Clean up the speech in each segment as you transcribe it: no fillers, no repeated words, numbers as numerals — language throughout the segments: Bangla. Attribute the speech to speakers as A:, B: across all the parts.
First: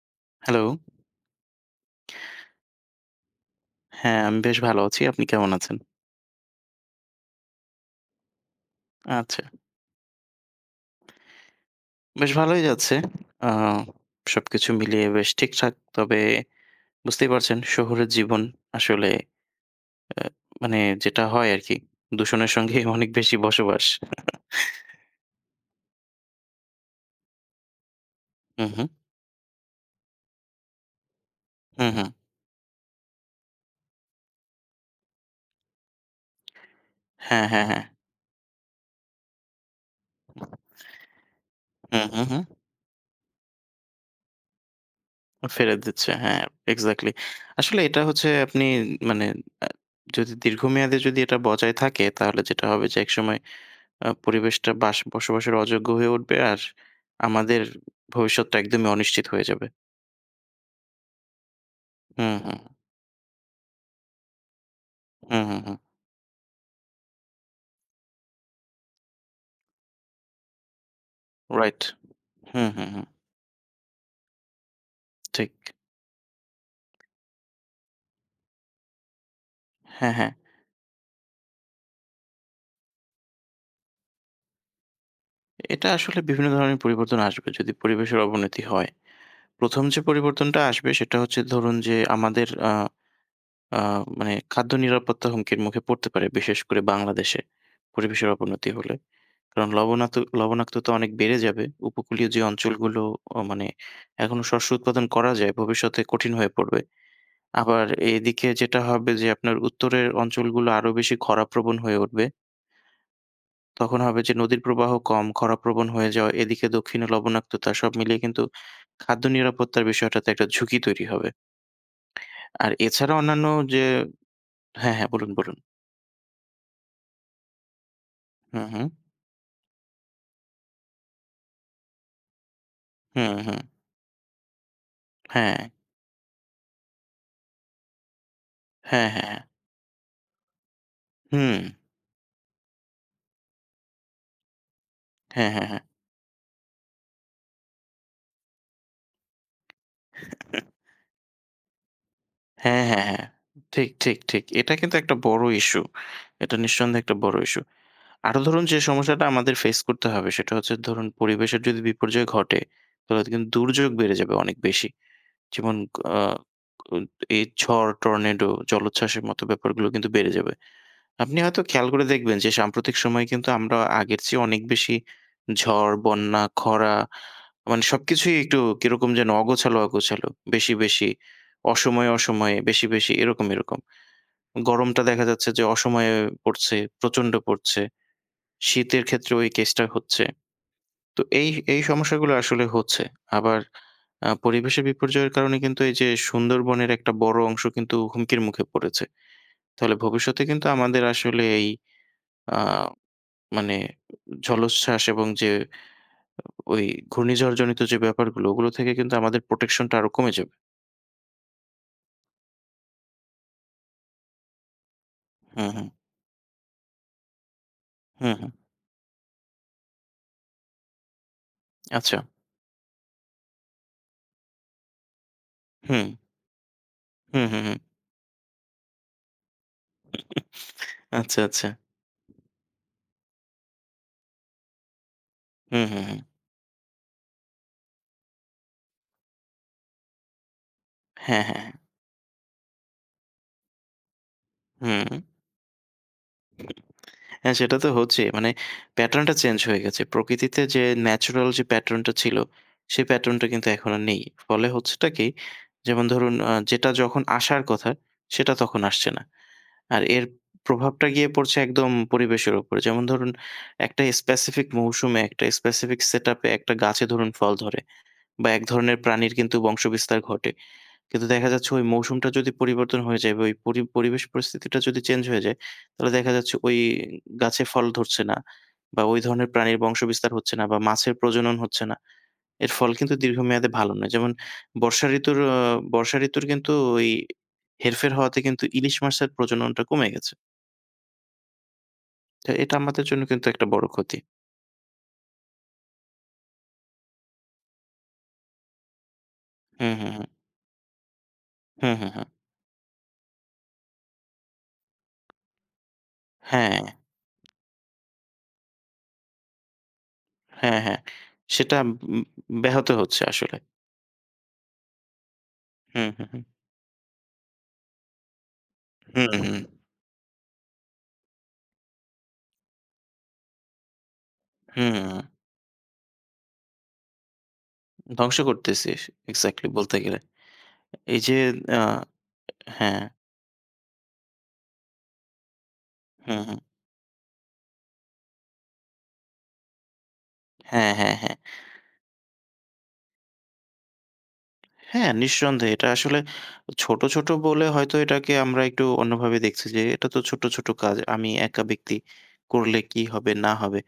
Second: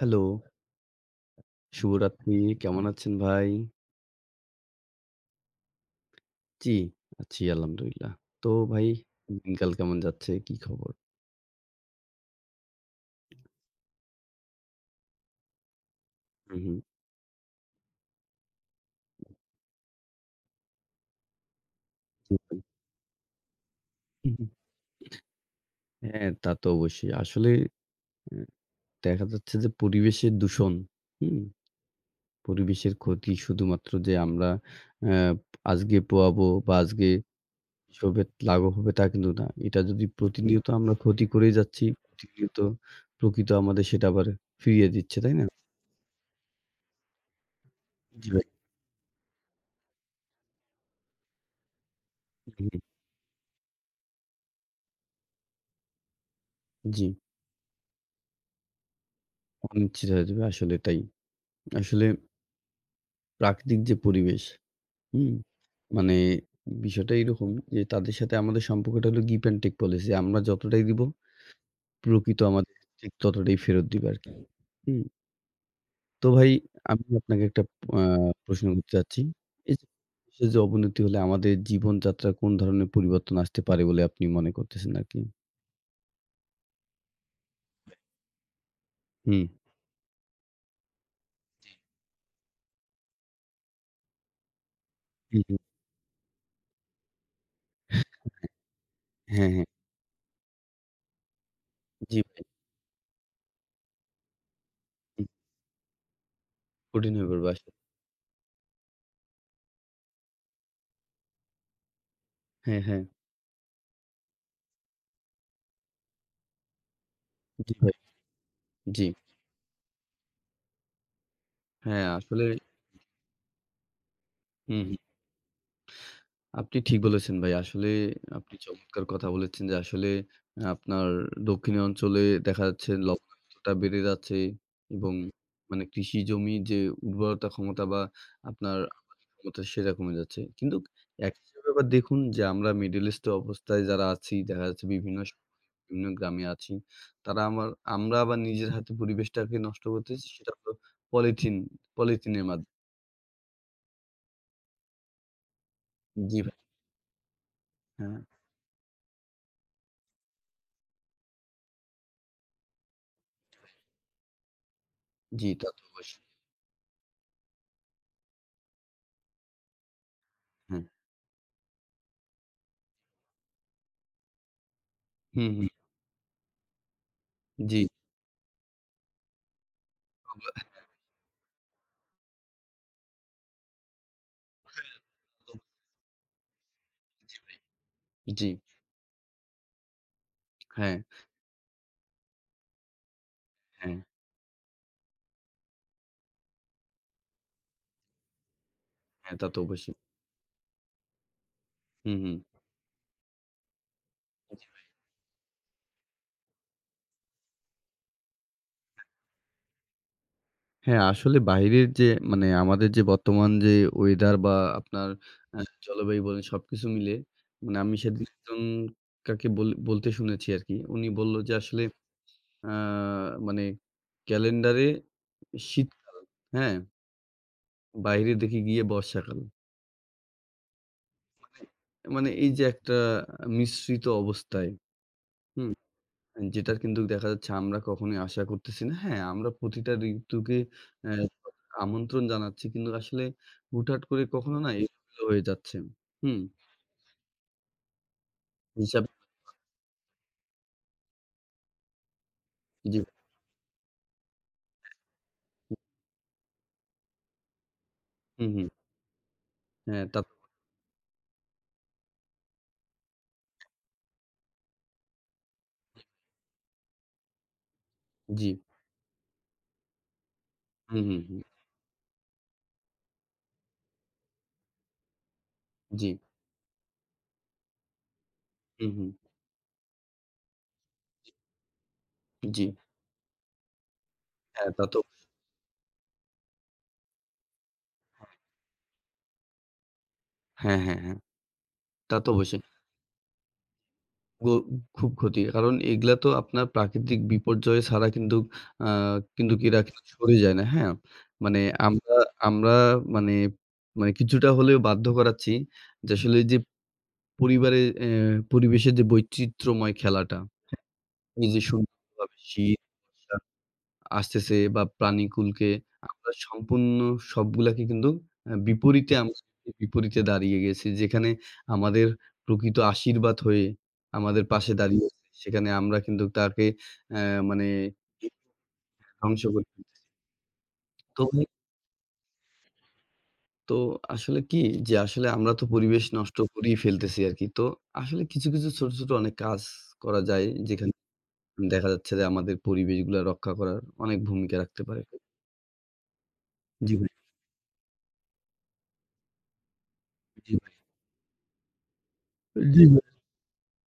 A: Hello,
B: hello.
A: শুভরাত্রি। কেমন আছেন ভাই?
B: হ্যাঁ, আমি বেশ ভালো আছি। আপনি কেমন আছেন?
A: জি, আছি আলহামদুলিল্লাহ। তো ভাই
B: আচ্ছা,
A: দিনকাল কেমন যাচ্ছে? কি খবর?
B: বেশ ভালোই যাচ্ছে। আ সবকিছু মিলিয়ে বেশ ঠিকঠাক। তবে
A: হুম, হুম।
B: বুঝতেই পারছেন শহুরে জীবন আসলে আ মানে যেটা হয় আরকি,
A: জি
B: দূষণের
A: ভাই।
B: সঙ্গে অনেক বেশি বসবাস।
A: হুম হুম। হ্যাঁ, তা তো অবশ্যই। আসলে অ্যা
B: হুম, হুম।
A: দেখা যাচ্ছে যে পরিবেশের দূষণ, হুম?
B: হুম, হুম।
A: পরিবেশের ক্ষতি শুধুমাত্র যে আমরা অ্যা আজগে পোয়াবো বা আজগে
B: হ্যাঁ, হ্যাঁ, হ্যাঁ।
A: এসবের লাঘব হবে তা কিন্তু না। এটা যদি প্রতিনিয়ত আমরা ক্ষতি করেই যাচ্ছি,
B: হুম, হুম, হুম।
A: প্রতিনিয়ত প্রকৃতি আমাদের সেটা আবার ফিরিয়ে দিচ্ছে, তাই না?
B: ফেলে দিচ্ছে। হ্যাঁ, এক্সাক্টলি। আসলে এটা হচ্ছে
A: জি ভাই।
B: আপনি মানে আ যদি দীর্ঘমেয়াদে যদি এটা বজায় থাকে তাহলে যেটা
A: হুম, হুম।
B: হবে যে একসময় পরিবেশটা বসবাসের অযোগ্য হয়ে উঠবে। আর
A: জি।
B: আমাদের ভবিষ্যৎটা একদমই অনিশ্চিত হয়ে যাবে।
A: অনিশ্চিত হয়ে যাবে। আসলে তাই। আসলে
B: হুম, হুম,
A: প্রাকৃতিক যে পরিবেশ, হুম?
B: হুম, হুম, হুম।
A: মানে বিষয়টা এরকম যে তাদের সাথে আমাদের সম্পর্কটা হলো give and take policy। আমরা যতটাই দিব,
B: রাইট।
A: প্রকৃত
B: হুম,
A: আমাদের
B: হুম, হুম।
A: ঠিক ততটাই ফেরত দিবে আরকি। হুম?
B: ঠিক।
A: তো ভাই আমি আপনাকে একটা আ প্রশ্ন করতে চাচ্ছি। এই যে
B: হ্যাঁ, হ্যাঁ।
A: দেশের যে অবনতি হলে আমাদের জীবনযাত্রায় কোন ধরনের পরিবর্তন আসতে পারে বলে আপনি মনে করতেছেন আরকি?
B: এটা আসলে বিভিন্ন ধরনের পরিবর্তন আসবে যদি পরিবেশের অবনতি হয়।
A: হুম,
B: ১ম যে পরিবর্তনটা আসবে সেটা হচ্ছে ধরুন যে আমাদের আ আ মানে খাদ্য নিরাপত্তা
A: হুম, হুম।
B: হুমকির মুখে পড়তে পারে বিশেষ করে বাংলাদেশে পরিবেশের অবনতি হলে।
A: হ্যাঁ, হ্যাঁ।
B: কারণ লবণাক্ততা অনেক বেড়ে যাবে।
A: জি
B: উপকূলীয় যে
A: ভাই।
B: অঞ্চলগুলো মানে এখনো শস্য উৎপাদন
A: হুম,
B: করা যায়, ভবিষ্যতে কঠিন হয়ে পড়বে।
A: কঠিন হয়ে পড়বে আসলে।
B: আবার এদিকে যেটা হবে যে আপনার উত্তরের অঞ্চলগুলো আরো বেশি খরাপ্রবণ হয়ে উঠবে।
A: হ্যাঁ, হ্যাঁ।
B: তখন হবে যে নদীর প্রবাহ কম, খরাপ্রবণ হয়ে যাওয়া, এদিকে দক্ষিণে লবণাক্ততা
A: জি
B: সব
A: ভাই।
B: মিলিয়ে কিন্তু
A: জি।
B: খাদ্য নিরাপত্তার বিষয়টাতে একটা ঝুঁকি তৈরি হবে।
A: হ্যাঁ, আসলে
B: আর এছাড়া অন্যান্য যে
A: হুম,
B: হ্যাঁ,
A: হুম।
B: হ্যাঁ, বলুন, বলুন।
A: আপনি ঠিক বলেছেন ভাই। আসলে আপনি
B: হুম, হুম।
A: চমৎকার কথা বলেছেন যে আসলে আপনার দক্ষিণে অঞ্চলে দেখা যাচ্ছে
B: হুম, হুম।
A: লবণাক্ততা বেড়ে যাচ্ছে এবং
B: হ্যাঁ,
A: মানে কৃষি জমির যে উর্বরতা ক্ষমতা বা আপনার
B: হ্যাঁ,
A: আবাদ
B: হ্যাঁ, হ্যাঁ।
A: ক্ষমতা সেটা কমে যাচ্ছে। কিন্তু একই
B: হুম।
A: হিসেবে আবার দেখুন যে আমরা মিডল ইস্ট অবস্থায় যারা আছি দেখা যাচ্ছে বিভিন্ন শহরে,
B: হ্যাঁ, হ্যাঁ, হ্যাঁ।
A: বিভিন্ন গ্রামে আছি। তারা আমার আমরা আবার নিজের হাতে পরিবেশটাকে নষ্ট করতেছি সেটা হলো পলিথিন, পলিথিনের মাধ্যমে।
B: হ্যাঁ, হ্যাঁ, হ্যাঁ। ঠিক, ঠিক, ঠিক। এটা কিন্তু একটা বড় ইস্যু।
A: জি
B: এটা
A: ভাই,
B: নিঃসন্দেহে একটা বড় ইস্যু।
A: হ্যাঁ।
B: আরো ধরুন যে সমস্যাটা আমাদের ফেস করতে হবে সেটা হচ্ছে ধরুন পরিবেশের যদি বিপর্যয় ঘটে, তাহলে তো কিন্তু দুর্যোগ বেড়ে যাবে অনেক বেশি।
A: জি তা
B: যেমন
A: তো
B: আ
A: অবশ্যই।
B: এই ঝড়, টর্নেডো, জলোচ্ছ্বাসের মতো ব্যাপারগুলো কিন্তু বেড়ে যাবে।
A: হ্যাঁ।
B: আপনি হয়তো খেয়াল করে দেখবেন যে সাম্প্রতিক সময়ে কিন্তু আমরা আগের চেয়ে অনেক বেশি
A: হুম, হুম।
B: ঝড়, বন্যা, খরা
A: জি।
B: মানে সবকিছুই একটু কিরকম যেন অগোছালো, অগোছালো। বেশি, বেশি। অসময়ে, অসময়ে, বেশি, বেশি এরকম, এরকম। গরমটা দেখা যাচ্ছে যে অসময়ে পড়ছে, প্রচণ্ড পড়ছে।
A: জি।
B: শীতের ক্ষেত্রেও এই কেসটা হচ্ছে।
A: হ্যাঁ,
B: তো এই সমস্যাগুলো আসলে হচ্ছে। আবার
A: হ্যাঁ,
B: পরিবেশের বিপর্যয়ের কারণে কিন্তু এই যে সুন্দরবনের একটা বড় অংশ কিন্তু হুমকির মুখে পড়েছে।
A: হ্যাঁ, তা তো
B: তাহলে
A: অবশ্যই।
B: ভবিষ্যতে কিন্তু আমাদের আসলে এই
A: হুম, হুম।
B: আ মানে জলোচ্ছ্বাস এবং যে ওই ঘূর্ণিঝড়জনিত যে ব্যাপারগুলো, ওগুলো থেকে কিন্তু আমাদের প্রোটেকশনটা আরো কমে যাবে।
A: হ্যাঁ, আসলে বাইরের যে মানে আমাদের যে বর্তমান যে ওয়েদার বা আপনার আ
B: হুম, হুম,
A: জলবায়ু বলেন সবকিছু মিলে মানে আমি সেদিন
B: হুম, হুম।
A: একজন কাকে বলতে শুনেছি আরকি। উনি বলল যে আসলে
B: আচ্ছা।
A: আ মানে ক্যালেন্ডারে
B: হুম,
A: শীতকাল, হ্যাঁ?
B: হুম, হুম, হুম।
A: বাইরে দেখি গিয়ে বর্ষাকাল।
B: আচ্ছা, আচ্ছা।
A: মানে এই যে একটা মিশ্রিত অবস্থায়
B: হুম, হুম, হুম।
A: যেটা কিন্তু দেখা যাচ্ছে আমরা কখনোই আশা করতেছি না। হ্যাঁ, আমরা প্রতিটা ঋতুকে অ্যা
B: হ্যাঁ, হ্যাঁ, হ্যাঁ।
A: আমন্ত্রণ জানাচ্ছি। কিন্তু আসলে হুটহাট করে কখনো না
B: হুম।
A: এলোমেলো হয়ে যাচ্ছে। হুম,
B: হ্যাঁ, সেটা তো হচ্ছেই। মানে
A: হিসাব
B: প্যাটার্নটা চেঞ্জ হয়ে গেছে। প্রকৃতিতে যে ন্যাচারাল যে প্যাটার্নটা ছিল,
A: জি,
B: সেই প্যাটার্নটা কিন্তু এখন আর নেই। ফলে হচ্ছেটা কি? যেমন ধরুন যেটা যখন আসার কথা,
A: হুম,
B: সেটা
A: হুম।
B: তখন আসছে না। আর
A: হ্যাঁ, তা
B: এর প্রভাবটা গিয়ে পড়ছে একদম পরিবেশের উপর। যেমন ধরুন একটা স্পেসিফিক মৌসুমে, একটা স্পেসিফিক সেটআপে একটা গাছে ধরুন ফল ধরে
A: জি,
B: বা এক ধরনের প্রাণীর কিন্তু বংশবিস্তার ঘটে।
A: হুম, হুম,
B: কিন্তু
A: হুম।
B: দেখা যাচ্ছে ওই মৌসুমটা যদি পরিবর্তন হয়ে যায় বা ওই পরিবেশ পরিস্থিতিটা যদি চেঞ্জ হয়ে যায়,
A: জি,
B: তাহলে দেখা যাচ্ছে ওই গাছে ফল ধরছে না
A: হুম,
B: বা
A: হুম।
B: ওই ধরনের প্রাণীর বংশবিস্তার হচ্ছে না বা মাছের প্রজনন হচ্ছে না।
A: জি,
B: এর ফল কিন্তু দীর্ঘমেয়াদে ভালো নয়। যেমন
A: হ্যাঁ, তা তো
B: বর্ষা ঋতুর, আ বর্ষা ঋতুর কিন্তু ওই হেরফের হওয়াতে কিন্তু ইলিশ মাছের প্রজননটা কমে গেছে।
A: হ্যাঁ, হ্যাঁ, হ্যাঁ। তা তো
B: তো
A: অবশ্যই।
B: এটা আমাদের জন্য কিন্তু একটা বড় ক্ষতি।
A: গো খুব ক্ষতি। কারণ এগুলা তো আপনার প্রাকৃতিক বিপর্যয় ছাড়া কিন্তু আ কিন্তু হুম। এরা
B: হুম,
A: কিন্তু
B: হুম, হুম।
A: সরে যায় না, হ্যাঁ? মানে
B: হুম, হুম,
A: আমরা
B: হুম।
A: আমরা মানে মানে কিছুটা হলেও বাধ্য করাচ্ছি যে আসলে যে
B: হ্যাঁ,
A: পরিবারে পরিবেশের যে বৈচিত্র্যময় খেলাটা
B: হ্যাঁ, হ্যাঁ।
A: এই যে
B: সেটা উম
A: সুন্দরভাবে শীত,
B: ব্যাহত হচ্ছে
A: বর্ষা
B: আসলে।
A: আসতেছে বা প্রাণীকুলকে
B: হুম, হুম,
A: আমরা
B: হুম।
A: সম্পূর্ণ সবগুলাকে কিন্তু বিপরীতে আমরা
B: হুম,
A: বিপরীতে দাঁড়িয়ে গেছি। যেখানে আমাদের প্রকৃত আশীর্বাদ হয়ে আমাদের পাশে
B: হুম,
A: দাঁড়িয়ে
B: হুম।
A: আছে। সেখানে আমরা কিন্তু তাকে অ্যা মানে
B: ধ্বংস করতেছিস।
A: ধ্বংস করে
B: এক্সাক্টলি বলতে
A: ফেলতেছি।
B: গেলে। এই
A: তো
B: যে
A: ভাই
B: আ হ্যাঁ।
A: তো আসলে কি যে আসলে আমরা তো পরিবেশ নষ্ট
B: হুম, হুম।
A: করেই ফেলতেছি আরকি। তো আসলে কিছু, কিছু ছোট, ছোট অনেক কাজ করা যায়
B: হ্যাঁ,
A: যেখানে
B: হ্যাঁ, হ্যাঁ।
A: দেখা যাচ্ছে যে আমাদের পরিবেশগুলা রক্ষা করার অনেক ভূমিকা রাখতে পারে।
B: হ্যাঁ, নিঃসন্দেহে। এটা আসলে
A: জি
B: ছোট,
A: ভাই।
B: ছোট বলে হয়তো এটাকে আমরা একটু অন্যভাবে দেখছি যে এটা তো ছোট,
A: জি
B: ছোট
A: ভাই।
B: কাজ। আমি একা ব্যক্তি করলে
A: জি
B: কি হবে না হবে।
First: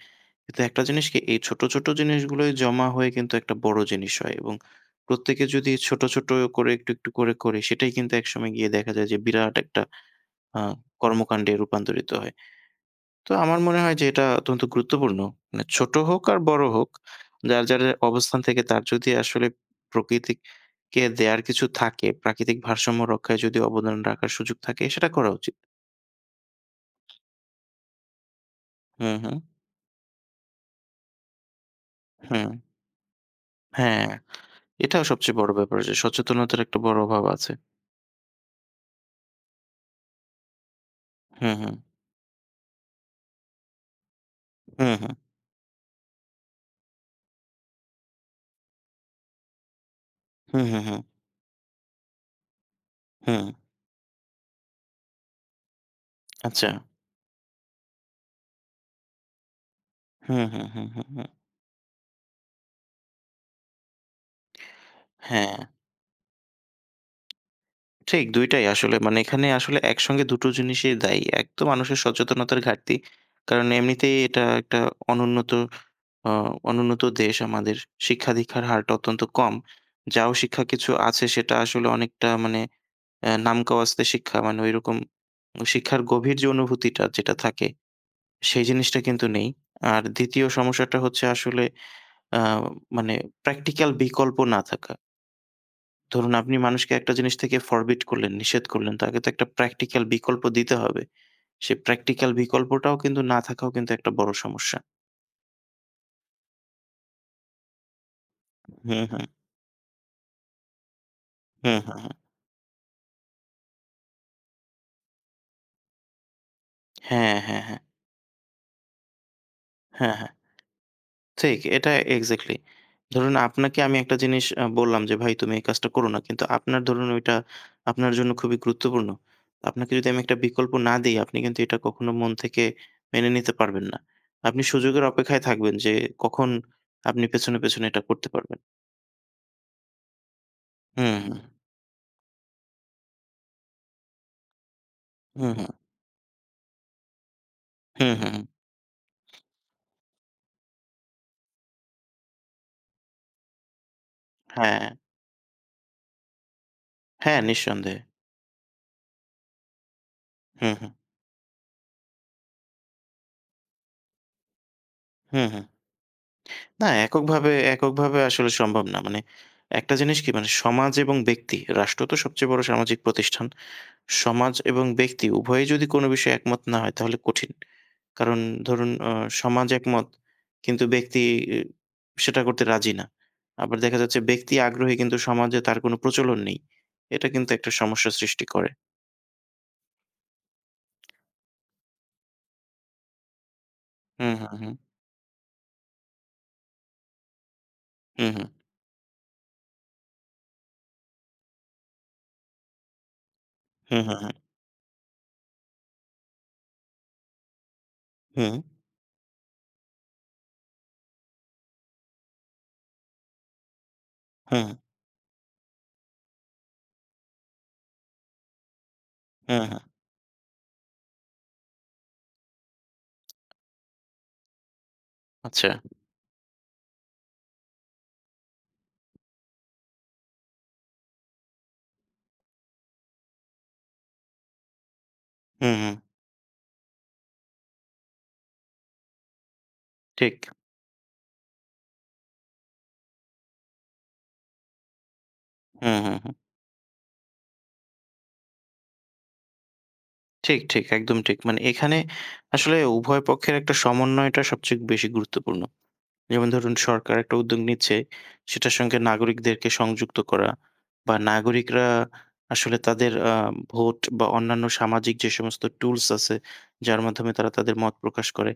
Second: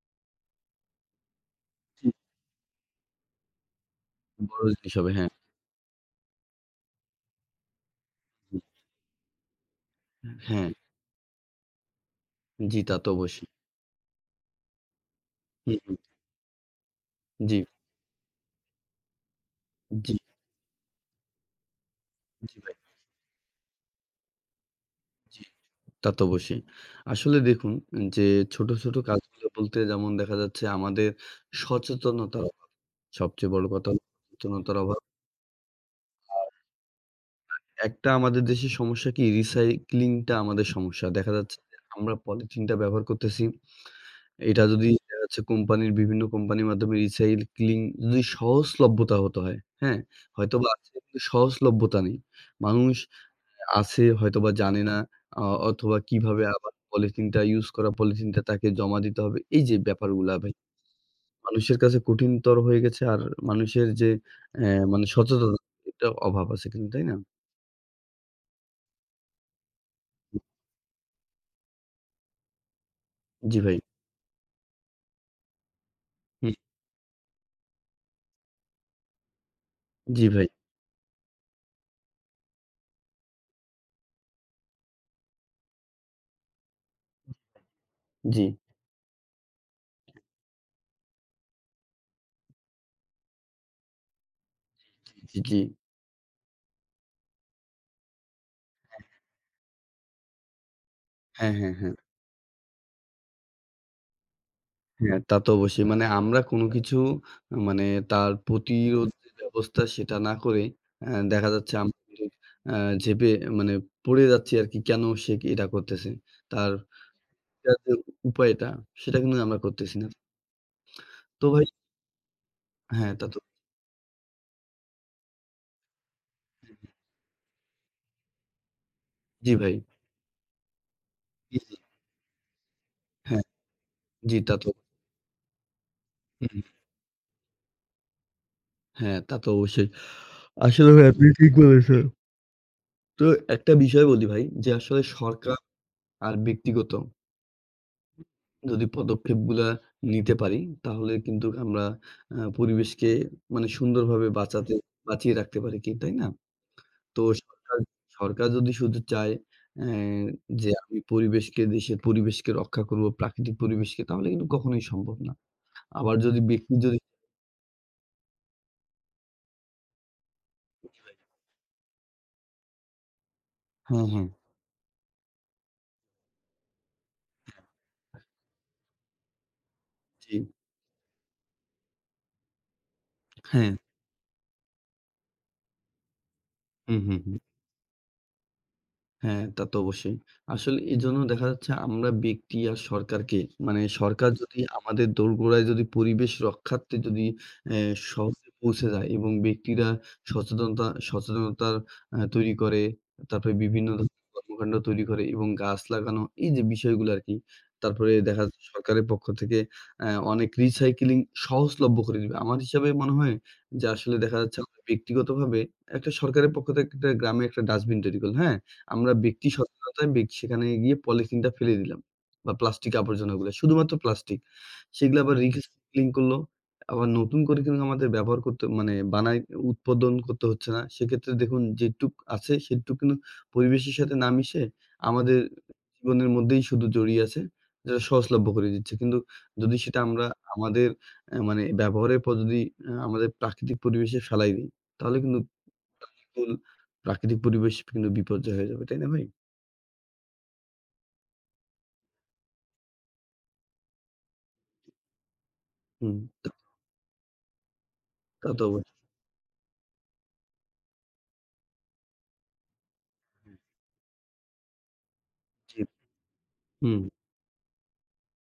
B: কিন্তু একটা জিনিস কি এই ছোট, ছোট
A: ভাই।
B: জিনিসগুলোই জমা হয়ে কিন্তু একটা বড় জিনিস হয় এবং
A: বড় জিনিস হবে। হ্যাঁ,
B: প্রত্যেকে যদি ছোট, ছোট করে একটু, একটু করে, করে সেটাই কিন্তু একসময়
A: হুম,
B: গিয়ে দেখা যায় যে বিরাট একটা আ
A: হ্যাঁ,
B: কর্মকাণ্ডে রূপান্তরিত হয়।
A: জি, তা তো
B: তো
A: অবশ্যই।
B: আমার মনে হয় যে এটা অত্যন্ত গুরুত্বপূর্ণ। মানে
A: হুম,
B: ছোট
A: হুম,
B: হোক আর বড় হোক,
A: জি,
B: যার, যার অবস্থান থেকে তার যদি আসলে
A: জি,
B: প্রকৃতিকে দেয়ার কিছু থাকে, প্রাকৃতিক
A: জি ভাই,
B: ভারসাম্য রক্ষায় যদি অবদান রাখার সুযোগ থাকে সেটা করা
A: জি,
B: উচিত।
A: তা তো অবশ্যই। আসলে দেখুন যে ছোট, ছোট
B: হুম, হুম,
A: কাজগুলো বলতে যেমন দেখা যাচ্ছে আমাদের সচেতনতার
B: হুম।
A: অভাব। সবচেয়ে বড় কথা হলো
B: হ্যাঁ,
A: সচেতনতার অভাব।
B: এটাও সবচেয়ে বড় ব্যাপার যে
A: আর
B: সচেতনতার একটা বড় অভাব আছে।
A: একটা আমাদের দেশে সমস্যা কি recycling টা আমাদের সমস্যা। দেখা
B: হুম,
A: যাচ্ছে
B: হুম,
A: যে আমরা পলিথিনটা ব্যবহার করতেছি। এটা যদি
B: হুম, হুম,
A: দেখা যাচ্ছে কোম্পানির বিভিন্ন কোম্পানির মাধ্যমে recycling যদি সহজলভ্যতা হতে হয়, হ্যাঁ?
B: হুম,
A: হয়তোবা
B: হুম,
A: আছে
B: হুম,
A: কিন্তু সহজলভ্যতা নেই। মানুষ
B: হুম,
A: আছে হয়তোবা জানে না আ অথবা কিভাবে
B: আচ্ছা।
A: আবার পলিথিনটা ইউজ করা, পলিথিনটা তাকে জমা দিতে হবে। এই যে ব্যাপারগুলা
B: হুম,
A: ভাই
B: হুম, হুম, হুম, হুম।
A: মানুষের কাছে কঠিনতর হয়ে গেছে। আর মানুষের যে মানে
B: হ্যাঁ।
A: সচেতনতা এটা অভাব আছে কিন্তু, তাই না?
B: ঠিক ২ টাই আসলে মানে এখানে আসলে একসঙ্গে দুটো জিনিসই দায়ী। এক তো মানুষের সচেতনতার ঘাটতি।
A: জি
B: কারণ
A: ভাই।
B: এমনিতেই এটা একটা অনুন্নত আ
A: হুম,
B: অনুন্নত দেশ আমাদের। শিক্ষা-দীক্ষার হারটা অত্যন্ত কম।
A: জি
B: যাও
A: ভাই।
B: শিক্ষা কিছু আছে সেটা আসলে অনেকটা মানে নামকাওয়াস্তে শিক্ষা মানে ঐরকম শিক্ষার গভীর যে অনুভূতিটা যেটা থাকে
A: জি,
B: সেই জিনিসটা কিন্তু নেই। আর ২য় সমস্যাটা হচ্ছে আসলে আ মানে প্র্যাকটিক্যাল বিকল্প না থাকা।
A: জি, জি।
B: ধরুন আপনি মানুষকে একটা জিনিস থেকে ফরবিট করলেন, নিষেধ করলেন। তাকে তো একটা প্র্যাকটিক্যাল বিকল্প দিতে হবে।
A: হ্যাঁ, হ্যাঁ,
B: সেই
A: হ্যাঁ।
B: প্র্যাকটিক্যাল বিকল্পটাও কিন্তু না থাকাও কিন্তু একটা বড় সমস্যা।
A: হ্যাঁ, তা তো অবশ্যই। মানে আমরা কোনো কিছু মানে তার
B: হুম,
A: প্রতিরোধ
B: হুম।
A: যে ব্যবস্থা সেটা না করে দেখা যাচ্ছে
B: হুম,
A: আমরা
B: হুম, হুম।
A: কিন্তু অ্যা ঝেঁপে মানে পড়ে যাচ্ছি আরকি কেন সে এটা করতেছে। তার
B: হ্যাঁ, হ্যাঁ,
A: এটার
B: হ্যাঁ।
A: যে উপায়টা সেটা কিন্তু আমরা করতেছি না।
B: হ্যাঁ, হ্যাঁ।
A: তো
B: ঠিক
A: ভাই
B: এটা এক্সাক্টলি।
A: হ্যাঁ, তা
B: ধরুন
A: তো
B: আপনাকে আমি একটা জিনিস বললাম যে, "ভাই তুমি এই কাজটা করো না।" কিন্তু আপনার ধরুন ওইটা আপনার জন্য খুবই গুরুত্বপূর্ণ।
A: জি ভাই।
B: আপনাকে যদি আমি একটা বিকল্প না দেই, আপনি কিন্তু
A: জি, জি।
B: এটা কখনো মন থেকে মেনে
A: হ্যাঁ,
B: নিতে পারবেন না।
A: জি তা
B: আপনি
A: তো
B: সুযোগের অপেক্ষায় থাকবেন যে, কখন
A: হুম, হুম।
B: আপনি পেছনে, পেছনে এটা করতে পারবেন।
A: হ্যাঁ, তা তো অবশ্যই। আসলে ভাই
B: হুম,
A: আপনি
B: হুম।
A: ঠিক বলেছেন। তো একটা বিষয় বলি ভাই যে আসলে
B: হুম,
A: সরকার
B: হুম।
A: আর ব্যক্তিগত
B: হুম, হুম, হুম।
A: যদি পদক্ষেপগুলা নিতে পারি তাহলে কিন্তু আমরা পরিবেশকে মানে সুন্দরভাবে বাঁচাতে
B: হ্যাঁ,
A: বাঁচিয়ে রাখতে পারি কি, তাই না? তো
B: হ্যাঁ,
A: সরকার
B: নিঃসন্দেহে।
A: সরকার যদি শুধু চায় অ্যা যে
B: হুম, হুম।
A: আমি পরিবেশকে দেশের পরিবেশকে রক্ষা করব, প্রাকৃতিক পরিবেশকে তাহলে কিন্তু কখনোই সম্ভব না।
B: হুম, হুম।
A: আবার যদি ব্যক্তি
B: না
A: যদি
B: এককভাবে এককভাবে আসলে সম্ভব না। মানে একটা জিনিস কি মানে সমাজ এবং ব্যক্তি, রাষ্ট্র তো সবচেয়ে বড় সামাজিক প্রতিষ্ঠান।
A: হ্যাঁ, হ্যাঁ।
B: সমাজ এবং ব্যক্তি উভয়ে যদি কোনো বিষয়ে একমত না হয় তাহলে কঠিন। কারণ ধরুন সমাজ একমত
A: জি।
B: কিন্তু ব্যক্তি ই সেটা করতে রাজি না।
A: হ্যাঁ।
B: আবার দেখা যাচ্ছে ব্যক্তি আগ্রহী কিন্তু সমাজে তার কোনো প্রচলন নেই।
A: হুম, হুম,
B: এটা
A: হুম।
B: কিন্তু একটা সমস্যা সৃষ্টি করে।
A: হ্যাঁ, তা তো অবশ্যই। আসলে এজন্য দেখা যাচ্ছে আমরা ব্যক্তি আর সরকারকে মানে সরকার
B: হুম,
A: হুম।
B: হুম,
A: যদি
B: হুম।
A: আমাদের দোরগোড়ায় যদি পরিবেশ রক্ষার্থে যদি অ্যা
B: হুম, হুম।
A: সহজে পৌঁছে যায় এবং ব্যক্তিরা সচেতনতা সচেতনতা তৈরি করে, তারপরে বিভিন্ন
B: হুম, হুম,
A: ধরনের
B: হুম।
A: কর্মকাণ্ড তৈরি করে এবং গাছ লাগানো এই যে বিষয়গুলো আরকি। তারপরে দেখা যাচ্ছে সরকারের পক্ষ থেকে অনেক রিসাইক্লিং সহজলভ্য করে দিবে। আমার হিসাবে মনে হয় যে আসলে দেখা যাচ্ছে
B: হুম, হুম।
A: আমরা ব্যক্তিগতভাবে একটা সরকারের পক্ষ থেকে একটা গ্রামে একটা ডাস্টবিন তৈরি করল, হ্যাঁ? আমরা ব্যক্তি
B: হুম, হুম।
A: সচেতনতায় বেক সেখানে গিয়ে পলিথিনটা ফেলে দিলাম বা প্লাস্টিক আবর্জনাগুলা। শুধুমাত্র প্লাস্টিক। সেগুলা আবার
B: আচ্ছা।
A: রিসাইক্লিং করলো। আবার নতুন করে কিন্তু আমাদের ব্যবহার করতে মানে বানায় উৎপাদন করতে হচ্ছে না। সেক্ষেত্রে দেখুন যেটুক আছে সেটুক কিন্তু পরিবেশের সাথে না মিশে আমাদের
B: হুম, হুম।
A: জীবনের মধ্যেই শুধু জড়িয়ে আছে। যেটা সহজলভ্য করে দিচ্ছে। কিন্তু যদি সেটা আমরা
B: ঠিক।
A: আমাদের মানে ব্যবহারের পর যদি আমাদের প্রাকৃতিক পরিবেশে ফেলাই দিই, তাহলে কিন্তু
B: হুম, হুম, হুম।
A: ফুল প্রাকৃতিক পরিবেশ কিন্তু বিপর্যয় হয়ে যাবে। তাই না ভাই?
B: ঠিক, ঠিক। একদম ঠিক। মানে এখানে আসলে উভয় পক্ষের একটা সমন্বয়টা সবচেয়ে বেশি গুরুত্বপূর্ণ।
A: হুম,
B: যেমন
A: তা
B: ধরুন সরকার একটা উদ্যোগ নিচ্ছে,
A: তা তো
B: সেটার
A: অবশ্যই।
B: সঙ্গে নাগরিকদেরকে সংযুক্ত করা বা নাগরিকরা আসলে তাদের ভোট বা অন্যান্য সামাজিক যে সমস্ত
A: জি,
B: টুলস আছে, যার
A: হুম,
B: মাধ্যমে তারা তাদের মত প্রকাশ করে,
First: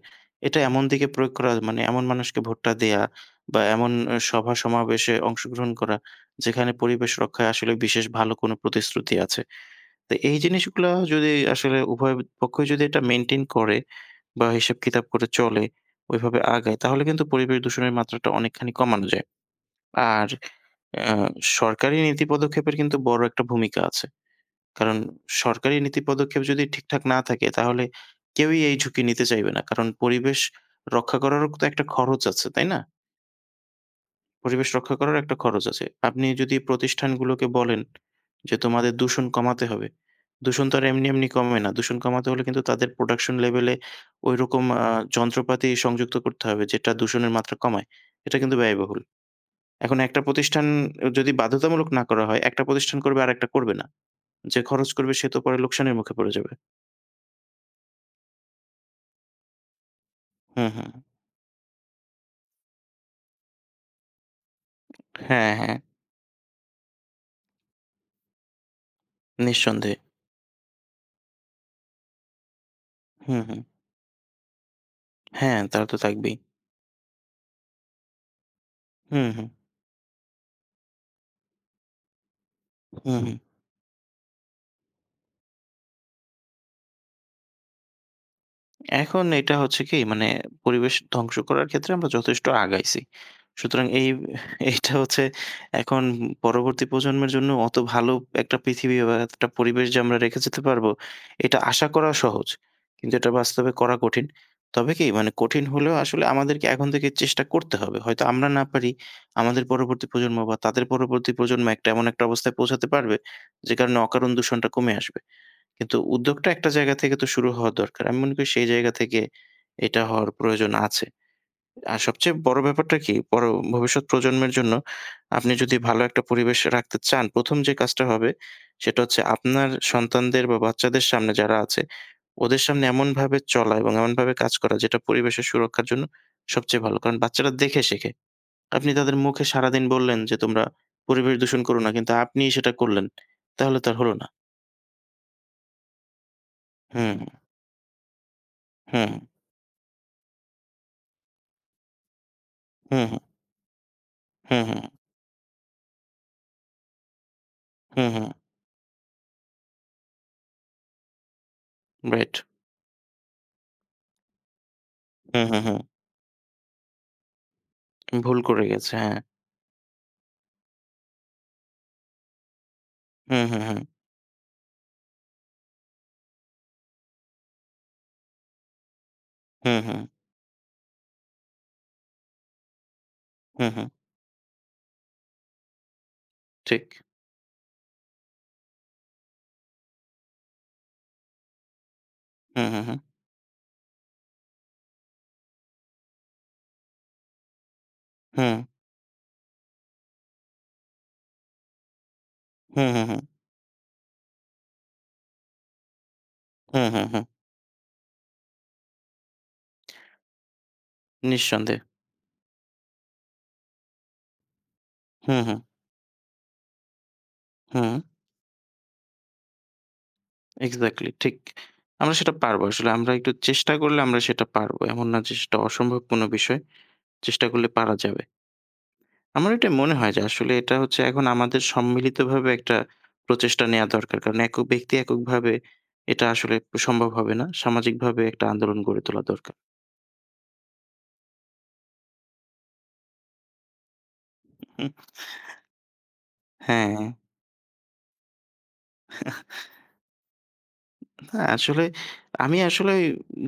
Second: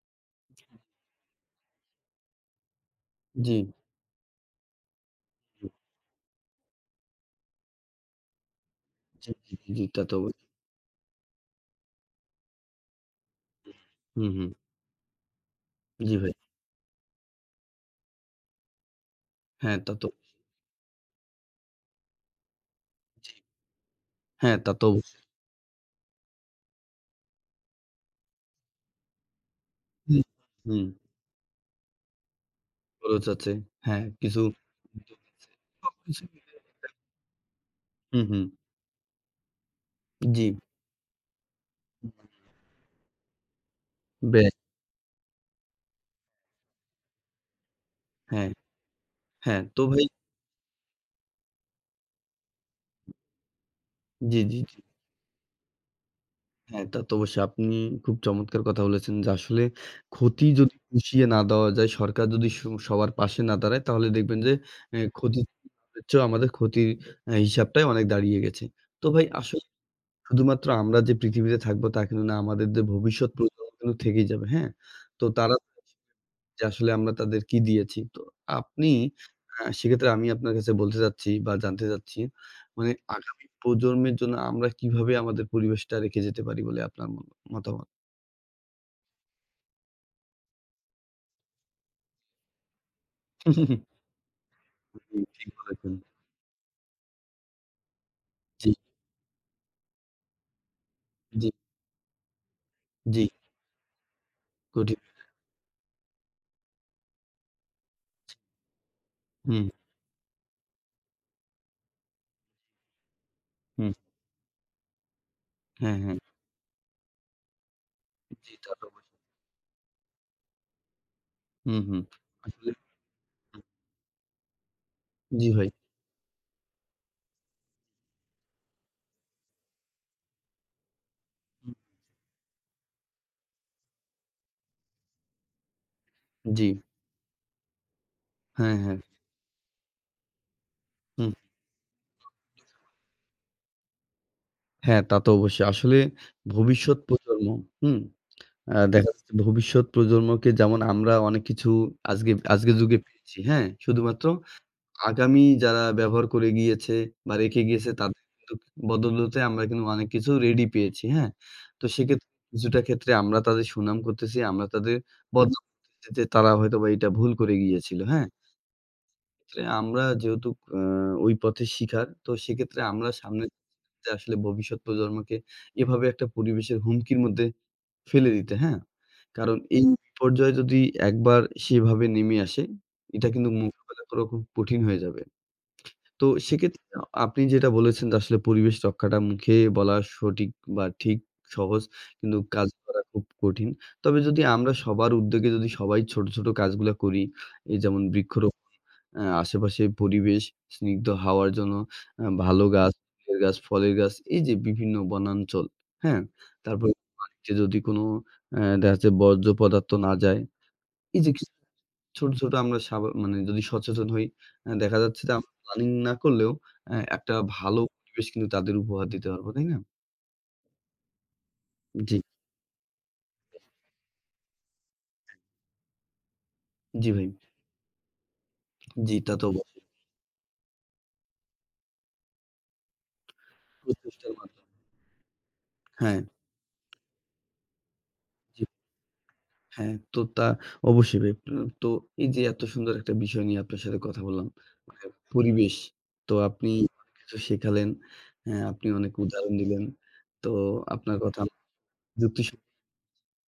B: এটা এমন দিকে প্রয়োগ করা মানে এমন মানুষকে ভোটটা দেয়া
A: জি,
B: বা এমন সভা-সমাবেশে
A: জি,
B: অংশগ্রহণ করা, যেখানে পরিবেশ রক্ষায় আসলে বিশেষ ভালো কোনো প্রতিশ্রুতি
A: জি,
B: আছে।
A: জি, জি, জি, তা
B: তো
A: তো অবশ্যই।
B: এই জিনিসগুলা যদি আসলে উভয় পক্ষই যদি এটা মেইনটেইন করে
A: হুম,
B: বা
A: হুম,
B: হিসাব-কিতাব করে চলে,
A: জি ভাই।
B: ওইভাবে আগায়, তাহলে কিন্তু পরিবেশ দূষণের মাত্রাটা অনেকখানি কমানো যায়।
A: হ্যাঁ, তা তো
B: আর আ সরকারি নীতি পদক্ষেপের কিন্তু বড়
A: জি,
B: একটা ভূমিকা আছে।
A: হ্যাঁ, তা তো
B: কারণ
A: অবশ্যই।
B: সরকারি নীতি পদক্ষেপ যদি ঠিকঠাক না থাকে, তাহলে কেউই এই ঝুঁকি নিতে চাইবে না। কারণ পরিবেশ
A: হুম,
B: রক্ষা করারও তো একটা খরচ আছে, তাই না?
A: খরচ আছে। হ্যাঁ, কিছু
B: পরিবেশ রক্ষা করার
A: উদ্যোগ
B: একটা
A: আছে।
B: খরচ আছে।
A: সবকিছু
B: আপনি যদি
A: মিলে
B: প্রতিষ্ঠানগুলোকে বলেন
A: হুম, হুম,
B: যে, "তোমাদের দূষণ কমাতে হবে।"
A: জি,
B: দূষণ তো আর এমনি, এমনি কমে না। দূষণ কমাতে হলে কিন্তু তাদের প্রোডাকশন লেভেলে
A: ব্যয়।
B: ঐরকম যন্ত্রপাতি সংযুক্ত করতে হবে যেটা দূষণের মাত্রা কমায়। এটা
A: হ্যাঁ,
B: কিন্তু ব্যয়বহুল।
A: হ্যাঁ, তো
B: এখন
A: ভাই
B: একটা প্রতিষ্ঠান যদি বাধ্যতামূলক না করা হয়, একটা প্রতিষ্ঠান করবে আরেকটা করবে না।
A: জি, জি।
B: যে খরচ করবে সে তো পরে লোকসানের মুখে পড়ে যাবে।
A: হ্যাঁ, তা তো অবশ্যই। আপনি খুব চমৎকার কথা বলেছেন যে আসলে ক্ষতি
B: হুম,
A: যদি
B: হুম।
A: পুষিয়ে না দেওয়া যায়, সরকার যদি স সবার পাশে না দাঁড়ায় তাহলে দেখবেন যে এ ক্ষতি
B: হ্যাঁ, হ্যাঁ।
A: চেয়েও আমাদের ক্ষতির হিসাবটাই অনেক দাঁড়িয়ে গেছে। তো ভাই আসলে
B: নিঃসন্দেহে।
A: শুধুমাত্র আমরা যে পৃথিবীতে থাকবো তা কিন্তু না, আমাদের যে ভবিষ্যৎ
B: হুম, হুম।
A: প্রজন্ম কিন্তু থেকেই যাবে, হ্যাঁ? তো তারা
B: হ্যাঁ, তা তো থাকবেই।
A: যে আসলে আমরা তাদের কি দিয়েছি। তো আপনি
B: হুম, হুম।
A: সেক্ষেত্রে আমি আপনার কাছে বলতে চাচ্ছি বা জানতে চাচ্ছি মানে
B: হুম, হুম।
A: আগামী প্রজন্মের জন্য আমরা কিভাবে আমাদের পরিবেশটা রেখে যেতে পারি বলে আপনার মন মতামত?
B: এখন এটা হচ্ছে কি মানে পরিবেশ ধ্বংস করার ক্ষেত্রে আমরা যথেষ্ট আগাইছি। সুতরাং এইটা
A: জি,
B: হচ্ছে
A: ঠিক বলেছেন।
B: এখন পরবর্তী প্রজন্মের জন্য অত ভালো একটা
A: জি,
B: পৃথিবী বা একটা পরিবেশ যে আমরা রেখে যেতে পারবো,
A: জি,
B: এটা আশা করা সহজ। কিন্তু
A: জি,
B: এটা বাস্তবে করা কঠিন। তবে
A: কঠিন।
B: কি মানে কঠিন হলেও আসলে আমাদেরকে এখন থেকে চেষ্টা করতে হবে। হয়তো আমরা না পারি, আমাদের
A: হুম,
B: পরবর্তী প্রজন্ম বা তাদের পরবর্তী প্রজন্ম একটা এমন একটা অবস্থায় পৌঁছাতে পারবে যে
A: হুম।
B: কারণে অকারণ দূষণটা কমে আসবে। কিন্তু
A: হ্যাঁ, হ্যাঁ।
B: উদ্যোগটা একটা জায়গা থেকে তো শুরু হওয়া দরকার। আমি মনে করি
A: জি,
B: সেই
A: তা তো
B: জায়গা
A: অবশ্যই।
B: থেকে এটা হওয়ার প্রয়োজন আছে।
A: হুম,
B: আর
A: হুম।
B: সবচেয়ে বড়
A: আসলে
B: ব্যাপারটা কি? বড় ভবিষ্যৎ প্রজন্মের জন্য
A: জি
B: আপনি
A: ভাই।
B: যদি ভালো একটা পরিবেশ রাখতে চান, ১ম যে কাজটা হবে সেটা হচ্ছে আপনার সন্তানদের বা বাচ্চাদের সামনে যারা
A: হুম,
B: আছে, ওদের সামনে এমনভাবে চলা এবং এমনভাবে কাজ করা যেটা পরিবেশের সুরক্ষার জন্য
A: জি।
B: সবচেয়ে ভালো। কারণ বাচ্চারা দেখে শেখে।
A: হ্যাঁ,
B: আপনি
A: হ্যাঁ।
B: তাদের মুখে সারাদিন বললেন যে, "তোমরা
A: হুম।
B: পরিবেশ দূষণ করো না।" কিন্তু আপনিই সেটা করলেন। তাহলে তো আর হলো না।
A: হ্যাঁ, তা তো অবশ্যই। আসলে ভবিষ্যৎ
B: হুম,
A: প্রজন্ম, হুম? দেখা
B: হুম,
A: যাচ্ছে ভবিষ্যৎ প্রজন্মকে যেমন আমরা অনেক কিছু আজগে আজকের যুগে
B: হুম, হুম,
A: পেয়েছি, হ্যাঁ? শুধুমাত্র
B: হুম, হুম।
A: আগামী যারা ব্যবহার করে গিয়েছে বা রেখে গিয়েছে
B: হুম,
A: তাদের
B: হুম।
A: কিন্তু বদৌলতে আমরা কিন্তু অনেক কিছু রেডি পেয়েছি, হ্যাঁ? তো সেক্ষেত্রে
B: রাইট।
A: কিছুটা ক্ষেত্রে আমরা তাদের সুনাম করতেছি, আমরা তাদের
B: হুম, হুম,
A: বদনাম
B: হুম।
A: করতেছি যে তারা হয়তোবা এটা ভুল করে গিয়েছিল, হ্যাঁ?
B: ভুল করে গেছে। হ্যাঁ।
A: ক্ষেত্রে আমরা যেহেতু আ ওই পথে শিখার তো সেক্ষেত্রে আমরা
B: হুম,
A: সামনে
B: হুম, হুম।
A: যে আসলে ভবিষ্যৎ প্রজন্মকে এভাবে একটা পরিবেশের হুমকির মধ্যে ফেলে দিতে, হ্যাঁ? কারণ
B: হুম,
A: এই হুম।
B: হুম।
A: বিপর্যয় যদি একবার সেভাবে নেমে আসে, এটা কিন্তু হুম।
B: হুম, হুম।
A: মোকাবেলা করা খুব কঠিন হয়ে যাবে। তো সেক্ষেত্রে
B: ঠিক।
A: আপনি যেটা বলেছেন যে আসলে পরিবেশ রক্ষাটা মুখে বলা সঠিক বা ঠিক সহজ কিন্তু
B: হুম,
A: কাজ
B: হুম, হুম।
A: করা খুব কঠিন। তবে যদি আমরা সবার উদ্যোগে যদি সবাই ছোট, ছোট কাজগুলা করি, এই যেমন হুম।
B: হুম।
A: বৃক্ষরোপণ আশেপাশের পরিবেশ স্নিগ্ধ হাওয়ার জন্য ভালো হুম।
B: হুম,
A: গাছ,
B: হুম, হুম।
A: ফুলের গাছ, ফলের গাছ এই যে বিভিন্ন বনাঞ্চল, হ্যাঁ?
B: হুম,
A: তারপরে
B: হুম, হুম।
A: পানিতে যদি কোনো দেখা যাচ্ছে বর্জ্য পদার্থ না যায়, এই যে কিছু
B: নিঃসন্দেহে।
A: ছোট, ছোট আমরা সাবা মানে যদি সচেতন হই দেখা যাচ্ছে যে
B: হুম,
A: আমরা
B: হুম।
A: প্ল্যানিং না করলেও একটা ভালো
B: হুম।
A: পরিবেশ কিন্তু তাদের উপহার দিতে পারবো, তাই না?
B: এক্সাক্টলি ঠিক। আমরা
A: জি,
B: সেটা পারবো। আসলে আমরা একটু চেষ্টা করলে আমরা সেটা পারবো। এমন না যে সেটা অসম্ভব কোনো বিষয়।
A: জি ভাই।
B: চেষ্টা করলে পারা যাবে।
A: জি তা তো
B: আমার এটা
A: অবশ্যই।
B: মনে হয় যে আসলে এটা হচ্ছে এখন আমাদের সম্মিলিতভাবে একটা প্রচেষ্টা নেয়া দরকার।
A: প্রচেষ্টার
B: কারণ
A: মাধ্যমে।
B: একক ব্যক্তি এককভাবে
A: হ্যাঁ।
B: এটা আসলে সম্ভব হবে না। সামাজিকভাবে একটা
A: জি।
B: আন্দোলন গড়ে তোলা দরকার।
A: হ্যাঁ, তো তা অবশ্যই ভাই। প তো এই যে এত সুন্দর একটা বিষয় নিয়ে আপনার সাথে কথা বললাম।
B: হুম।
A: মানে পরিবেশ। তো আপনি
B: হ্যাঁ।
A: অনেক কিছু শেখালেন। হ্যাঁ, আপনি অনেক উদাহরণ দিলেন। তো আপনার কথা
B: হ্যাঁ,
A: আমার
B: আসলে
A: যুক্তিসহ
B: আমি আসলে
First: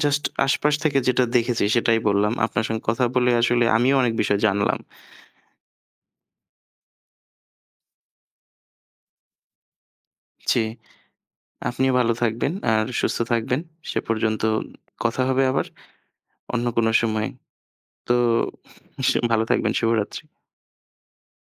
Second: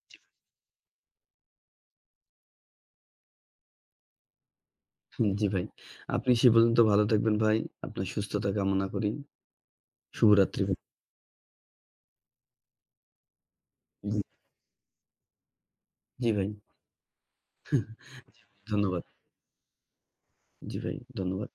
B: জাস্ট আশপাশ থেকে যেটা দেখেছি সেটাই বললাম। আপনার সঙ্গে কথা বলে আসলে আমিও অনেক বিষয় জানলাম।
A: জি ভাই। আপনি সে পর্যন্ত ভালো থাকবেন ভাই। আপনার সুস্থতা কামনা করি।
B: জি,
A: শুভরাত্রি ভাই।
B: আপনিও ভালো থাকবেন আর সুস্থ থাকবেন। সে
A: জি,
B: পর্যন্ত কথা হবে আবার
A: জি ভাই।
B: অন্য কোনো সময়। তো
A: ধন্যবাদ।
B: ভালো থাকবেন। শুভরাত্রি।
A: জি ভাই, ধন্যবাদ।